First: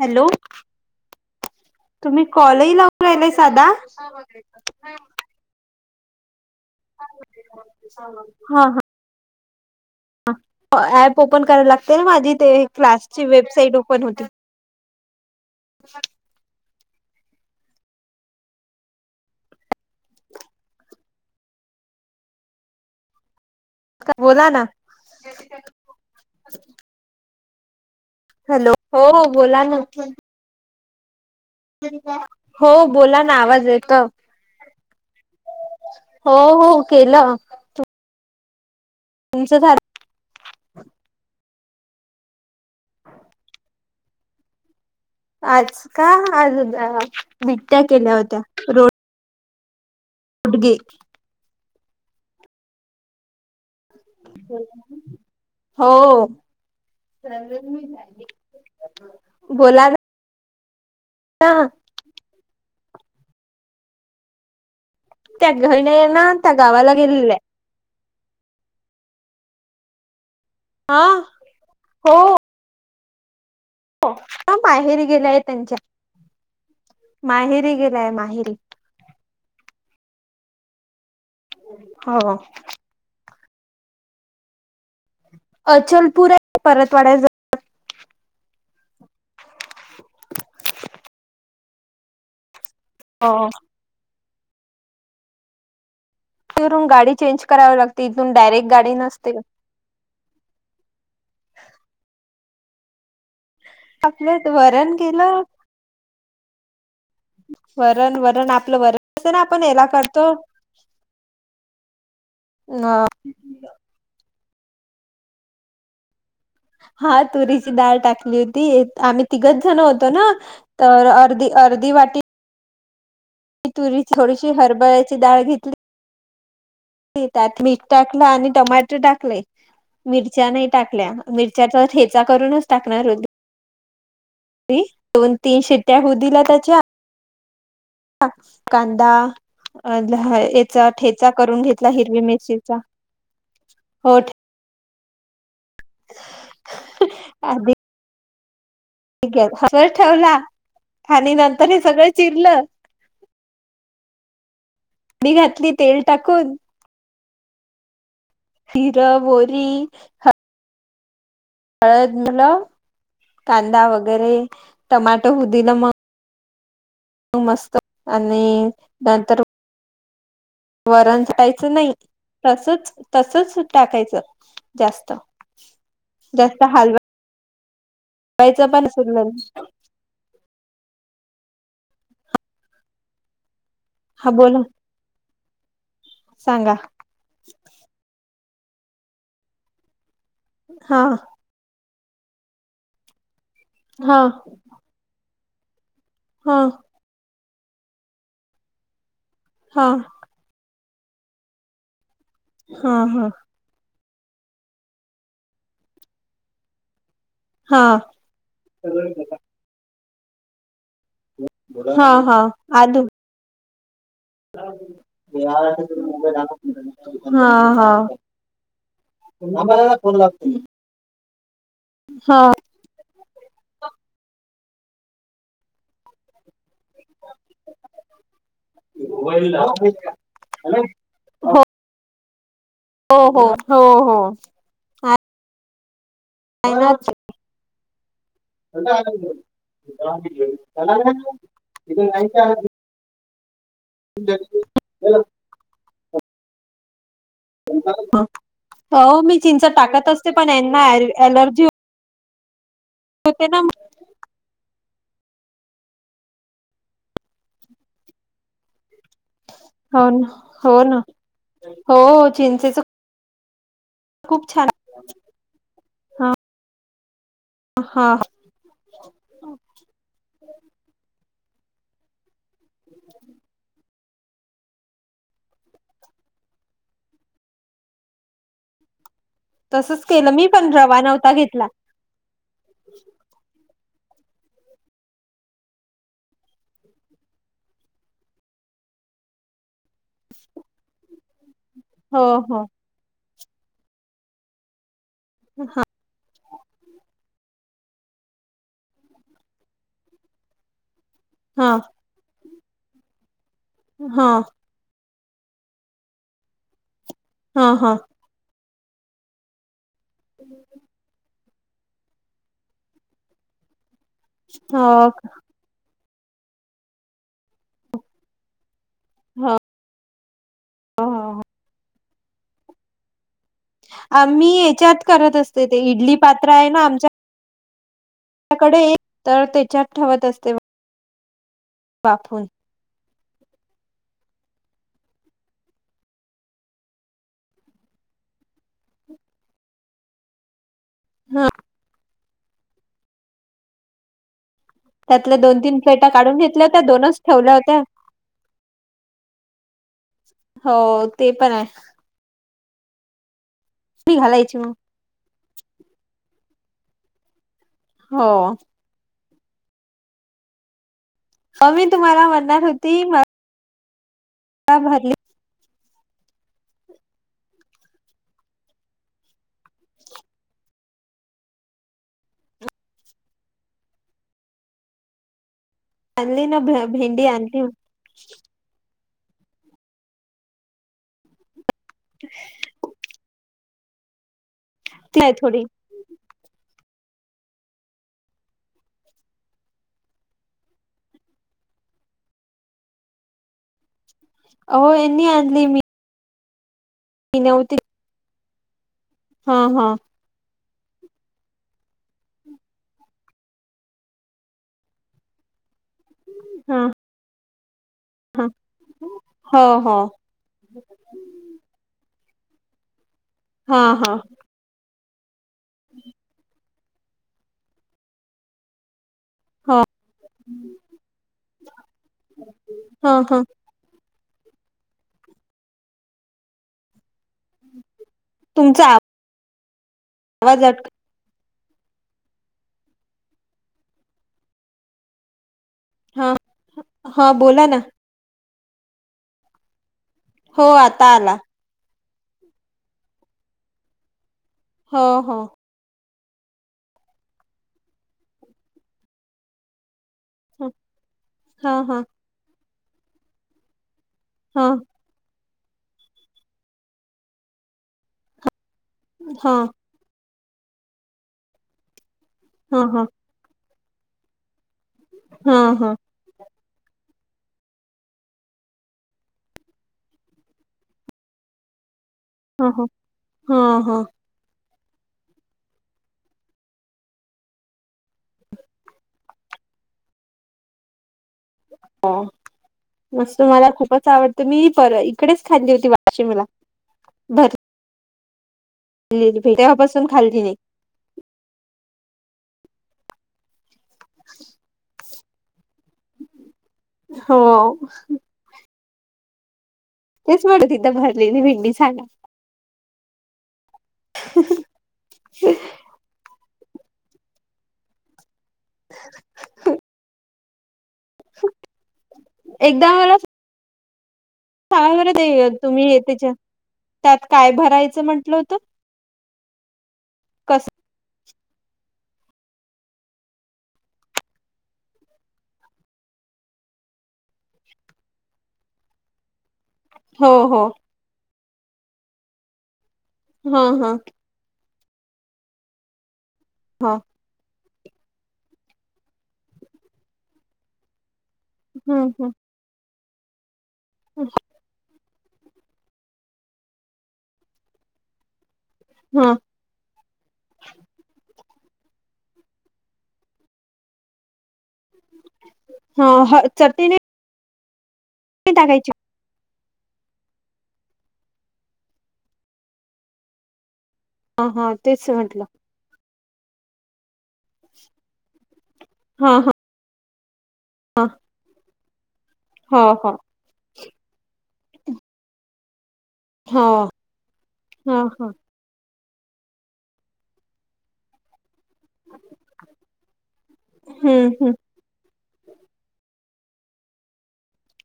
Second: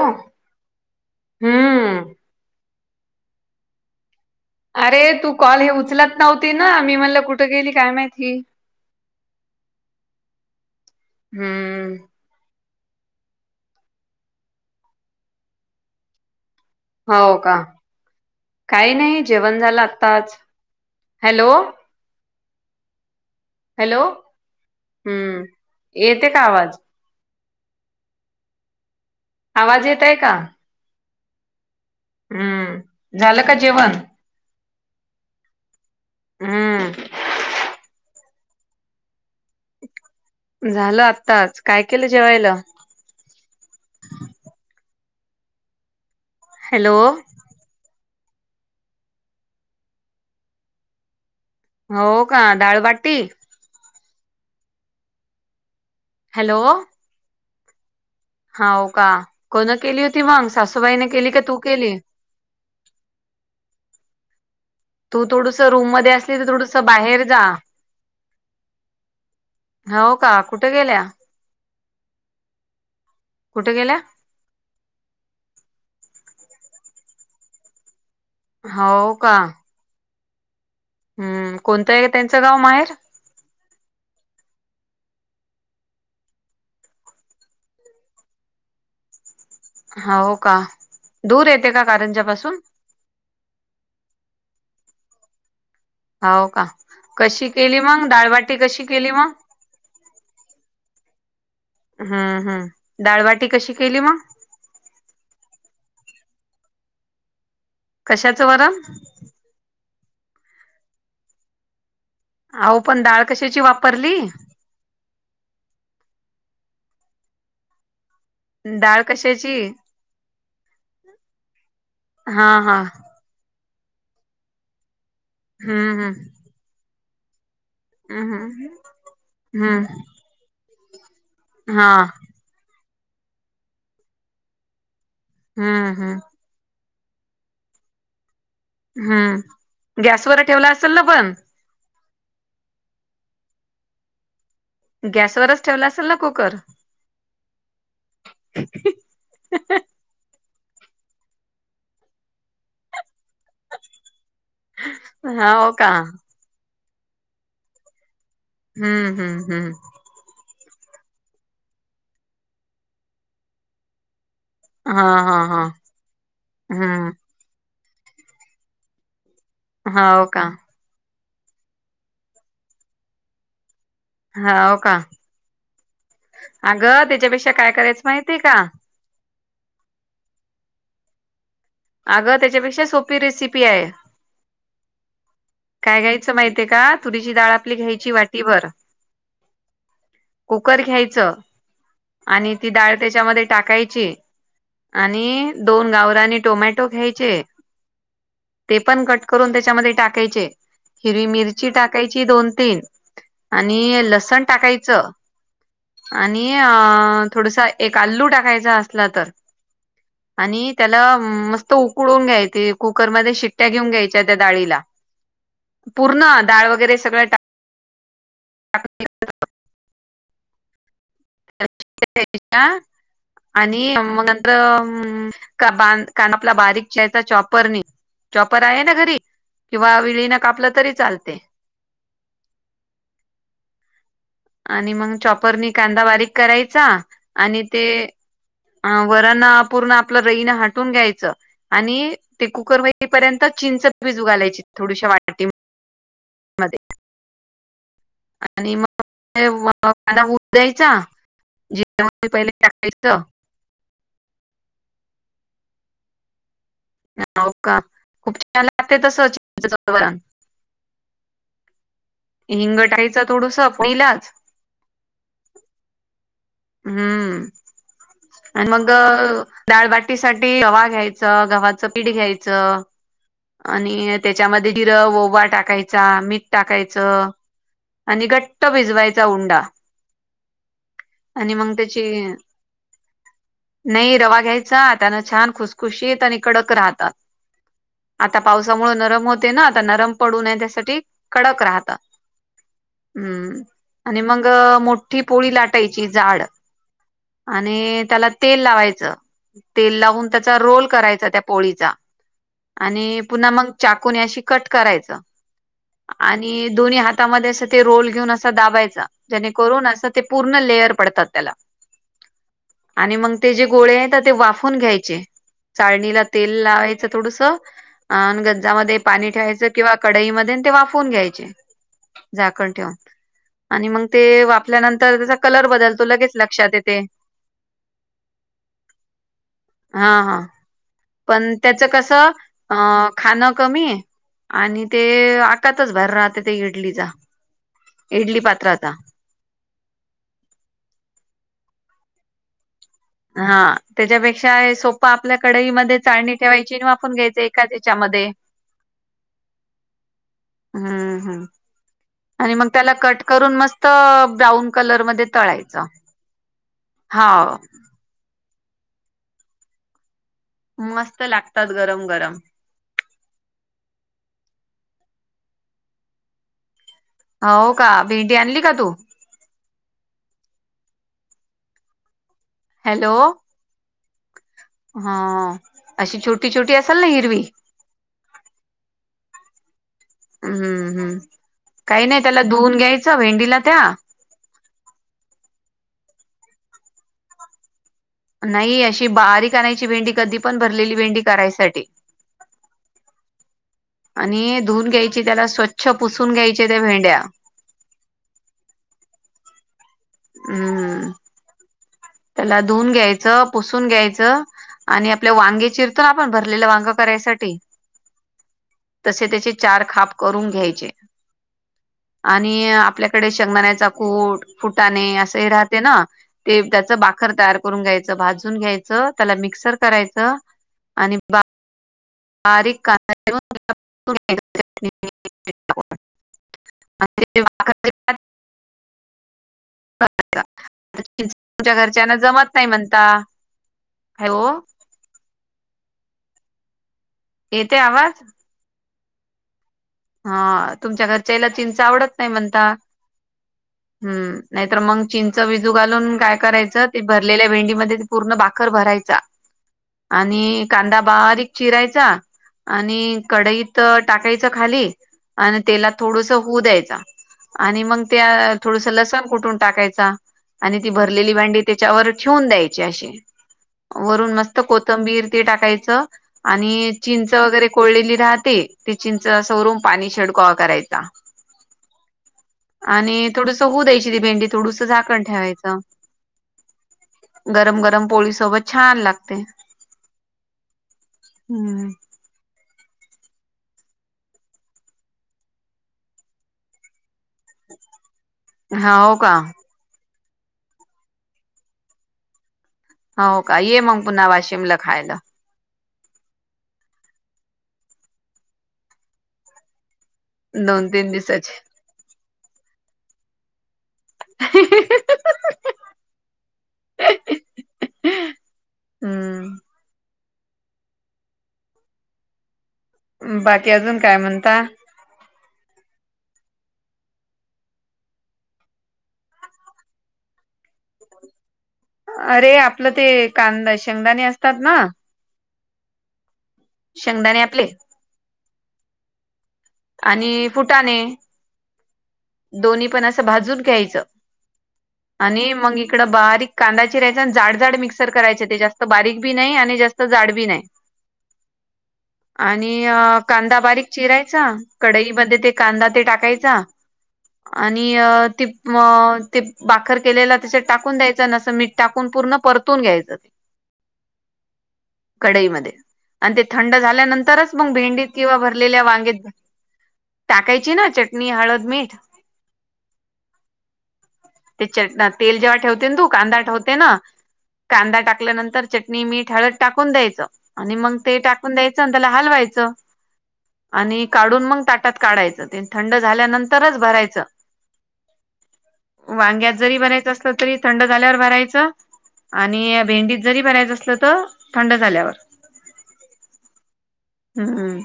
Hello. हम्म तुम्ही कॉलही लावून राहिलय साधा अरे तू कॉल हे उचलत नव्हती ना मी म्हणलं कुठं गेली काय माहिती हा हा ऍप ओपन करायला हम्म लागते ना माझी ते क्लासची वेबसाईट ओपन होती. हो का काही नाही जेवण झालं आताच हॅलो, हॅलो बोला ना हम्म येत का आवाज? हॅलो हो, बोला ना आवाज येत आहे का? हो हम्म बोला ना झालं का आवाज येत. जेवण हो हो हम्म केलं तुमच् झालं. झालं आत्ताच काय केलं जेवायला? आज का आज हॅलो बिबट्या केल्या होत्या रोड उडगे हो का डाळबाटी. हो हॅलो स म हा हो का कोण केली होती मग सासूबाईने केली का ना तू केली. तू त्या थोडस घरी रूम आहे मध्ये ना असली तर त्या थोडस गावाला बाहेर गेलेल्या जा. हो का कुठे गेल्या? हा हो कुठे गेल्या? ह माहेरी गेलाय त्यांच्या माहेरी गेलाय माहिरी हो का हम्म कोणतं आहे हो त्यांचं गाव माहेर अचलपूर आहे परतवाडा हो का दूर येते का कारंजापासून ह हो का ून गाडी चेंज कशी कराववी केली लागते मग इथून डाळबाटी डायरेक्ट कशी गाडी केली मग नसते. हम्म हम् डाळबाटी कशी केली मग? आपलं वरण गेलं. वरण वरण आपलं वरण ना आपण हला करतो. अहो पण अ डाळ कशाची वापरली? हा तुरीची डाळ टाकली होती. ती डाळ आम्ही कशाची तिघच जण होतो ना तर अर्धी अर्धी वाटी हा हा तुरी थोडीशी हरभऱ्याची डाळ हम्म हम्म घेतली त्यात मीठ टाकलं हम्म आणि टमाटर टाकले हम्म हम्म. मिरच्या नाही टाकल्या मिरच्याचा हा ठेचा करूनच.. टाकणार होते. दोन तीन हम्म शिट्ट्या होऊ हम्म दिल्या त्याच्या कांदा हम्म अ गॅसवर ठेवला याचा असेल ना ठेचा पण करून घेत. हिरवी मिरचीचा हो गॅसवरच ठेवला असेल ना कुकर आदी हम ठीक असच ठेवला आणि नंतर हे सगळं चिरलं नी हो घातली का तेल टाकून हम्म जिरं हम्म मोहरी हम्म हळद झालं कांदा वगैरे हा टमाटो हा होऊ हा दिलं मग हम्म मस्त आणि नंतर हा हो का वरण टायचं नाही तसच तसच टाकायचं. हो त का जास्त जास्त हलवायचं. ता काय करायचं. माहितीय का वयचं पण अस [inaudible] अगं त्याच्यापेक्षा सोपी रेसिपी आहे हा बोल काय घ्यायचं माहतीय का तुरीची डाळ आपली घ्यायची वाटी भर कुकर हा घ्यायचं आणि ती डाळ त्याच्यामध्ये टाकायची हा आणि दोन गावरानी हा टोमॅटो घ्यायचे ते पण कट करून हा त्याच्यामध्ये टाकायचे हिरवी मिरची टाकायची दोन तीन हा आणि लसण टाकायचं आणि अ थोडसा हा एक आल्लू टाकायचा असला हा तर आणि त्याला मस्त त बोला हा उकळून हा घ्यायची आदू कुकरमध्ये शिट्ट्या घेऊन घ्यायच्या त्या डाळीला पूर्ण डाळ वगैरे सगळं हा हा फोन लागतो हा [inaudible] आणि मग नंतर का ब कान आपला बारीक चा चॉपर नी चॉपर आहे ना घरी किंवा विळीन कापलं हॅलो तरी चालते हो हो हो हो आणि मग चॉपरनी कांदा बारीक आहे करायचा ना आणि ते अ वरण पूर्ण आपलं रईने हटून घ्यायचं आणि ते कुकर व तपर्यंत चिंच भिजू घालायची [inaudible] थोडीशा वाटीमध्ये आणि मग हो मी चिंच टाकत असते पण यांना एल अलर्जी तेव्हा ते पहिले टाकायच त्यां ना का खूप छान लागते तस हो ना हो ना हो हिंग चिंचेच टाकायचा थोडुसा तेलात खूप छान हा हम्म हा आणि मग डाळबाटीसाठी रवा घ्यायचं गव्हाचं पीठ घ्यायचं आणि त्याच्यामध्ये जिर ओवा टाकायचा मीठ टाकायचं आणि घट्ट भिजवायचा उंडा तसंच केलं मी पण रवा न आणि मग त्याची नाही रवा घ्यायचा त्यान छान खुसखुशीतं आणि कडक राहतात आता पावसामुळे नरम होते ना आता नरम पडू नये त्यासाठी कडक राहतं हो हो हम्म आणि मग मोठी पोळी लाटायची जाड आणि त्याला तेल लावायचं तेल लावून त्याचा रोल करायच त्या हा पोळीचा आणि पुन्हा मग चाकूने हा अशी कट करायच आणि दोन्ही हातामध्ये हा असं ते हा रोल घेऊन असं दाबायचा जने करून असं ते पूर्ण लेयर पडतात त्याला आणि मग ते जे गोळे आहेत ते वाफून हो घ्यायचे चाळणीला तेल लावायच थोडस ग पाणी हो ठेवायच किंवा कडईमध्ये ते वाफून हो. घ्यायचे झाकण ठेवून आणि मग ते आम्ही याच्यात वाफल्यानंतर त्याचा करत असते कलर ते बदलतो इडली लगेच पात्र लक्षात येते कडे तर त्याच्यात हा ठेवत हा असते पण त्याचं कसं वाफून अ खाणं कमी आहे आणि ते आकातच बाहेर राहते ते इडलीचा इडली पात्राचा हा हा त्याच्यापेक्षा सोप आपल्या त्यातल्या दोन तीन कडईमध्ये प्लेटा चाळणी काढून घेतल्या होत्या ठेवायची वापून दोनच घ्यायच ठेवल्या एकाच होत्या याच्यामध्ये हो हम्म ते हम्म पण आहे आणि मग त्याला कट करून मस्त मी तर घालायची ब्राऊन मग कलरमध्ये तळायचं होा हो मस्त लागते अ मी तुम्हाला म्हणणार होती म ह भरली हो का भेंडी आणली का तू हॅलो हा अशी आणली छोटी ना छोटी भे असेल ना भेंडी हिरवी आणली हम्म हम्म काही नाही त्याला धुवून घ्यायचं भेंडीला त्या ती आहे थोडी नाही अशी बारी काायची भेंडी कधी पण भरलेली भेंडी करायसाठी आणि धुऊून हो घ्यायची यांनी त्याला आणली मी स्वच्छ पुसून घ्यायचे त्या भेंड्या मी नव्हती हा हा हम्म त्याला धुऊून घ्यायचं पुसून घ्यायचं आणि आपल्या वांगेचीर तून आपण भरलेलं हा वांग करायसाठी हा तसे त्याचे हो चार हो खाप करून घ्यायचे आणि आपल्याकडे हा शेंगदाण्याचा हा कूट फुटाणे असं हे राहते ना ते त्याचं बाखर तयार करून घ्यायचं भाजून घ्यायचं त्याला मिक्सर हो करायचं आणि बारीक हा कदा हा तुमचा का आवाज अट तुमच्या घरच्यांना जमत नाही म्हणता हो हा हा बोला येते ना आवाज हो हा तुमच्या आता आला घरच्याला चिंच आवडत नाही म्हणता हम् नाहीतर हो मग हो चींच वि घालून काय करायचं ते भरलेल्या भेंडीमध्ये पूर्ण बाखर भरायचा आणि ह, कांदा बारीक हा हा चिरायचा आणि कडईत तर टाकायच हा खाली आणि त्याला थोडस होऊ द्यायच आणि मग त्या थोडस लसण हा हा कुठून टाकायच आणि ती भरलेली भांडी त्याच्यावर ठेवून हा द्यायचे असे वरून मस्त कोथंबीर ते हा हा टाकायचं आणि चिंच वगैरे कोळलेली राहते ते चिंच सवरून पाणी छिडक करायचा ह ह आणि हा थोडस होऊ हा द्यायची ती भेंडी थोडस झाकण ठेवायचं. गरम गरम पोळीसोबत छान लागते. हम्म. हो मस्त मला खूपच आवडतं मी पर इकडेच खाल्ली होती वाशिमला बरं.. हो ली का भेटापासून खाल्ली नाही. हो का ये मग पुन्हा वाशिमला खायला.. हो.. तेच म्हडत दोन तिथं तीन भरलेली दिवसाचे भिंडी झाड. [unintelligible] हम्. एकदा मला बाकी अजून काय म्हणता.. वर येईल तुम्ही त्याच्या त्यात काय भरायचं म्हंटलं होतं.. कस अरे आपलं ते कांदा शेंगदाणी असतात ना.. शंगदाने आपले. हो आणि हो फुटाणे. दोन्ही पण असं भाजून हा हा घ्यायचं आणि मग इकडं बारीक हा कांदाची राहाय.. जाड जाड मिक्सर करायचे ते जास्त बारीक बी नाही आणि जास्त जाड बी नाही.. हम्म हम्म.. आणि कांदा बारीक चिरायचा.. कडईमध्ये ते कांदा ते टाकायचा आणि ते ह ते. बाखर केलेला तच्यात टाकून द्यायचं नसं मीठ टाकून पूर्ण परतून घ्यायचं ते. कडईमध्ये हा आणि हा ते थंड चटणी नाही झाल्यानंतरच. मग भेंडीत किंवा भरलेल्या टाकायची वांगेत टाकायची ना चटणी हळद, मीठ. हा ते हा च तेच तेल म्हटलं जेव्हा ठेवत.. तू कांदा ठेवते ना कांदा टाकल्यानंतर चटणी मीठ हा हा हळद टाकून द्यायचं.. आणि मग हा ते टाकून द्यायचं त्याला हलवायचं हो हो आणि का?. म ताटात काढायच थंड झाल्यानंतरच हो भरायच.. हा हा वांग्यात जरी बरायचं असलं तरी थंड झाल्यावर भरायचं.. आणि भेंडीत जरी बरायचं असलं तर हम्म हम्म थंड झाल्यावर. हम् हम..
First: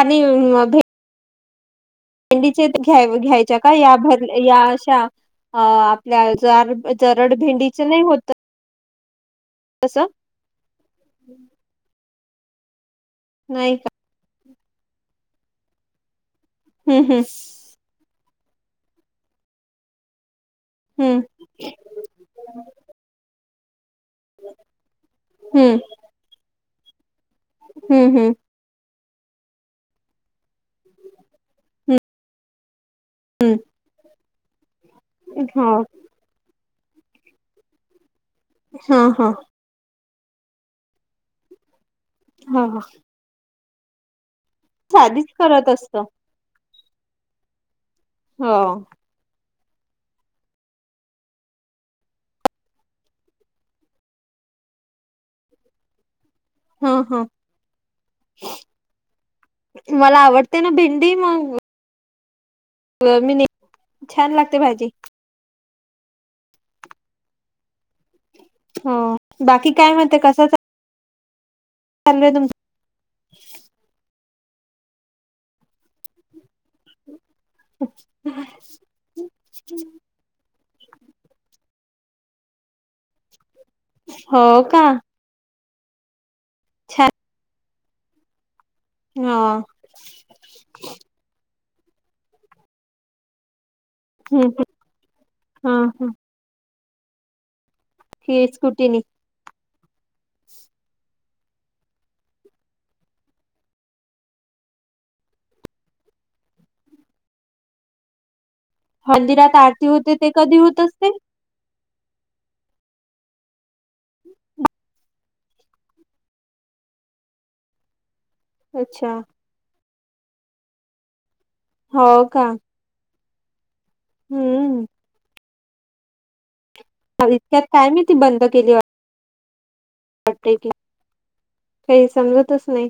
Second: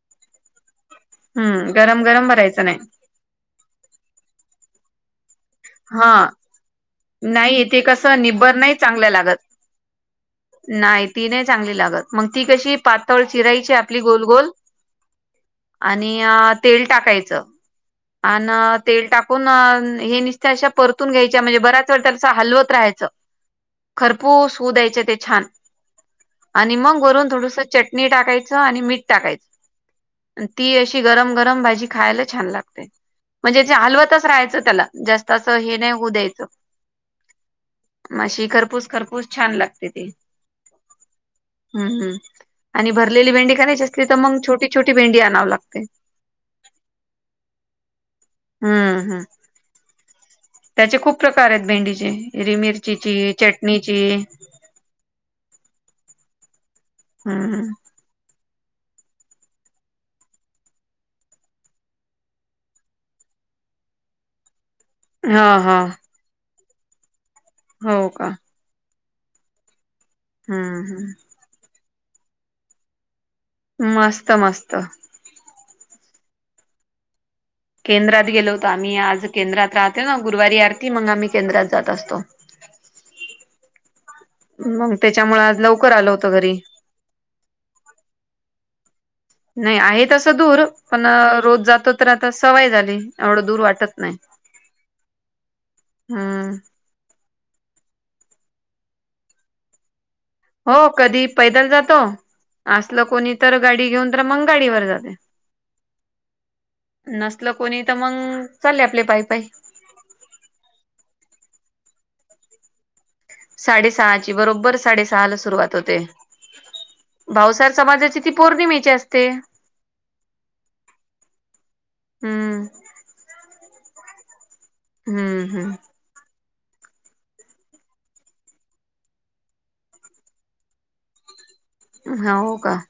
आणि. हम् गरम गरम भरायचं मंडीचे नाही घ्या घ्यायच्या का या भर या अशा अ आपल्या हा ज जरड भेंडीच ते नाही कसं होत. निब्बर नाही चांगल्या लागत. कसं? नाही ती नाही चांगली लागत मग ती कशी पातळ चिराईची नाही का आपली गोल गोल आणि तेल हम्म टाकायचं.. अ तेल टाकून हे निसत्या अशा परतून हम्म घ्यायच्या म्हणजे बऱच च त्यांस हलवत राहायचं खरपूर होऊ द्यायच ते छान हम्म आणि मग वरून थोडस चटणी हम्म हम्म हम्म टाकायचं आणि मीठ टाकायचं. ती अशी गरम गरम भाजी खायला छान लागते. म्हणजे ते हलवतच राहायचं त्याला जास्त हो द्यायच मशी खरपूस हा खरपूस हा छान लागते ते. हम्म हम् हा हा आणि भरलेली भेंडी का नाहीच असली तर मग छोटी. छोटी भेंडी साधीच आणावी करत लागते. असत हो. हम्म हम्म. त्याचे खूप प्रकार आहेत भेंडीचे हिरी मिरचीची चटणीची. हा हा हम्. मला आवडते ना भेंडी मग. मी छान लागते भाजी. हा हा. हो का? हो बाकी काय म्हणते कस? हम हम. तल् तम मस्त मस्त.. केंद्रात गेलो होतो आम्ही आज. केंद्रात राहते ना गुरुवारी आरती मग आम्ही केंद्रात जात असतो.. हो का मग त्याच्यामुळे आज लवकर आलो होतो घरी. छान. हा नाही आहे तसं दूर पण रोज जातो तर आता सवय झाली एवढं दूर वाटत. नाही हम्म हम्म हा हम्म. तेच स्कुटी ने. हो कधी पैदल जातो असलं कोणी तर गाडी घेऊन तर मग गाडीवर जाते नसल कोणी त मंग मंदिरात आरती होते ते कधी होत असते. साडेसहा ची बरोबर साडेसहा ला सुरुवात होते भावसार समाजाची. ती पौर्णिमेची अच्छा असते. हो का. हम्म हम्म. हम्म हम्म. इतक्यात काय माहिती बंद केली वाट ट काही हम्म हो समजतच का नाही.